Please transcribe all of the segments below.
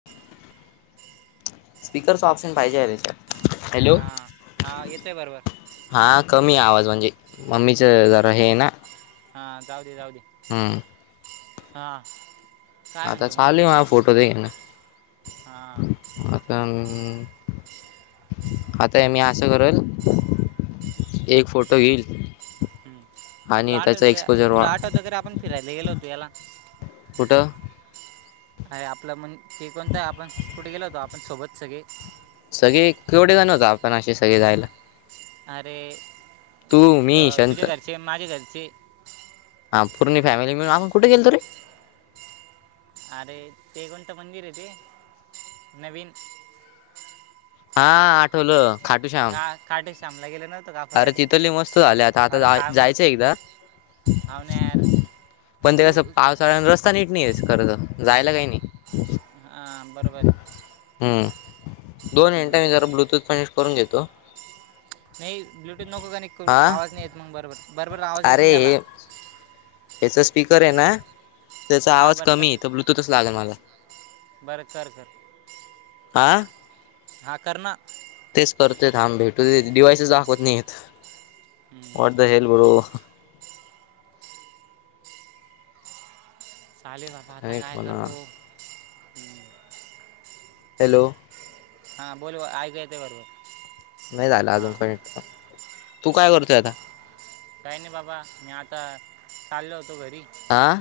[inaudible] स्पिकरचा option पाहिजे आरे हेच्यात. हा. हा. येतोय बरोबर. हा. कमी आवाज म्हणजे मम्मीचं जरा हे ना. हा. जााऊ दे. जाऊ दे. हं. हां. आता चालुयं मा फोटो देन. हा. आता अ आता मी असं करल. एक फोटो येईल. ह तुला आठवतं. तुला वाढ आठवतं कारंआपण फिरायला गेलो होतो हेला. कुठं? आहे आपलं म्हण ते कोणतं आपण कुठे गेलो होतो आपण सोबत सगळे? सगळे कवढे जण होतो आपण असे सगळे जायला? अरे. तू, मी, त- तुझ्या शंत घरचे माझे घरचे हा पूर्णी फॅमिली मिळुन आपण कुठे गेलतो रे? अरे ते कोणत मंदिर हे ते नवीन. हा. आठवलं खाटू श्याम. [unintelligible] शामला गेलो नव्हतो का आ अरे तिथं लई मस्त झाले आता आता जा जायचं एकदा. हाउ ना यार तु तसं पावसाळ्याने रस्ता नीट नाही आहे खर तर जायला काही नाही हां बरोबर. हम् दोन हम्म. मिनिटं मी जरा ब्लूटूथ फनिश करून घेतो. नाही ब्लूटूथ नको कनेक्ट करू हा आवाज नाहीे येत मग बरोबर बरोबर आवाज येत अरे नाही हे त्याला. याचा स्पीकर आहे ना त्याचा हां आवाज बरं कमी आहे तसं तर ब्लूटूथच लागेल मला. बरं कर. आं हां कर ना. तेच करतोय थांब भेटू देत डिवायसेस दाखवत नाही आहेत हम्म. व्हॉट द हेल् बू चालेल बाबा आता कनेक्ट काय म्हणा करतो? हॅलो हां बोल ऐकाय येत बरोबर. नाही झालं अजून हां कनेक्ट. तू काय करतोय आता? काही नाही बाबा मी आता चाललो होतो घरी. आं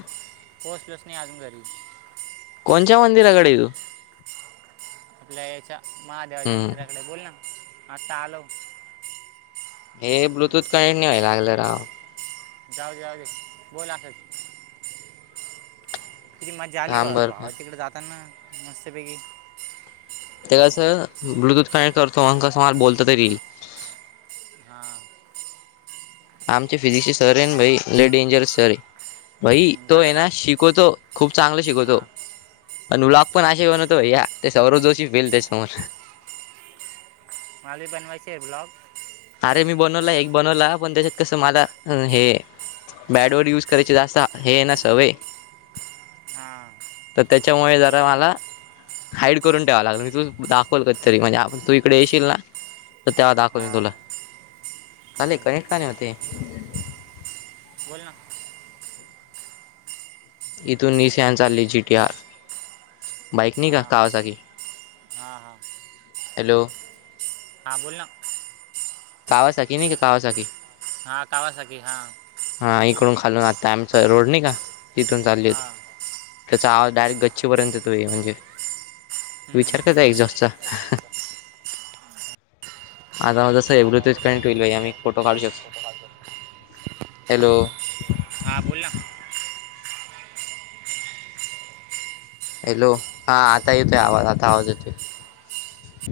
पोहोचलेच नाही अजून घरी. कोणच्या मंदीराकडे आहे तु? आपल्या याच्या महादेवाच्या हम्म मंदिराकडे बोल ना आता आलो. [inaudible] हे हम्म. ब्लूटूथ कनेक्ट नाही व्हाय लागलं राव [inaudible] जाऊ दे जाऊ दे बोल असंच. कीति मजा आली थांब बाबा बरं का भावा तिकडे जाताना मस्तपैकी. [inaudible] ते कसं ब्लूटूथ कनेक्ट करतो मग कसं मला बोलता तरी येईल. [inaudible] हां. आमचे फिजिक्सचे सर हाय ना भाई लय डेंजरस सर भाई हम्म, तो झालं आहे का ना शिकवतो खूप चांगलं शिकवतो. हां अनु ब्लॉग पण असे बनवतो भैया ते सौरव जोशी फेल त्याच्या समोर. [inaudible] माझे बनवायचे ब्लॉग अरे मी बनवला एक बनवला पण त्याच्यात कसं मला अ हे बॅडवर यूज करायचे जास्त आहे ना सवय. हा. तर त्याच्यामुळे जरा मला [inaudible] हाईड करून ठेवा लागल. मी तू दाखवल कदी तरी म्हणजे आपण तू इकडे येशील ना तेव्हा दाखव मी हां तुला. अले कनेक्ट का नाही होतेय. [inaudible] बोल ना. [inaudible] इथून निसियान चालली जी टी आर. बाईक नाही का कावासाठी. हा. हां हॅलो हां. [inaudible] हां बोल ना. [inaudible] कावासाठी नाही कावासाकी हा कावासाठीग हा हा इकडून खालून आता आमचां रोड नाही का तिथून चालली हां होती त्याचा आवाजडारेट गच्चीपर्यंतेतो आहे म्हणजे [unintelligible] विचार कर एक जास्त [unintelligible] माझा माझ एव आता ब्लूटूथ कसं कनेक्ट एवढं होईलज तेच आम्ही टाइम फोटो केलं काढू आणि फोटो काढतो शकतो हॅलो हा बोल ना [unintelligible] हॅलो हा आता येतोय आवाज आता आवाज येतोय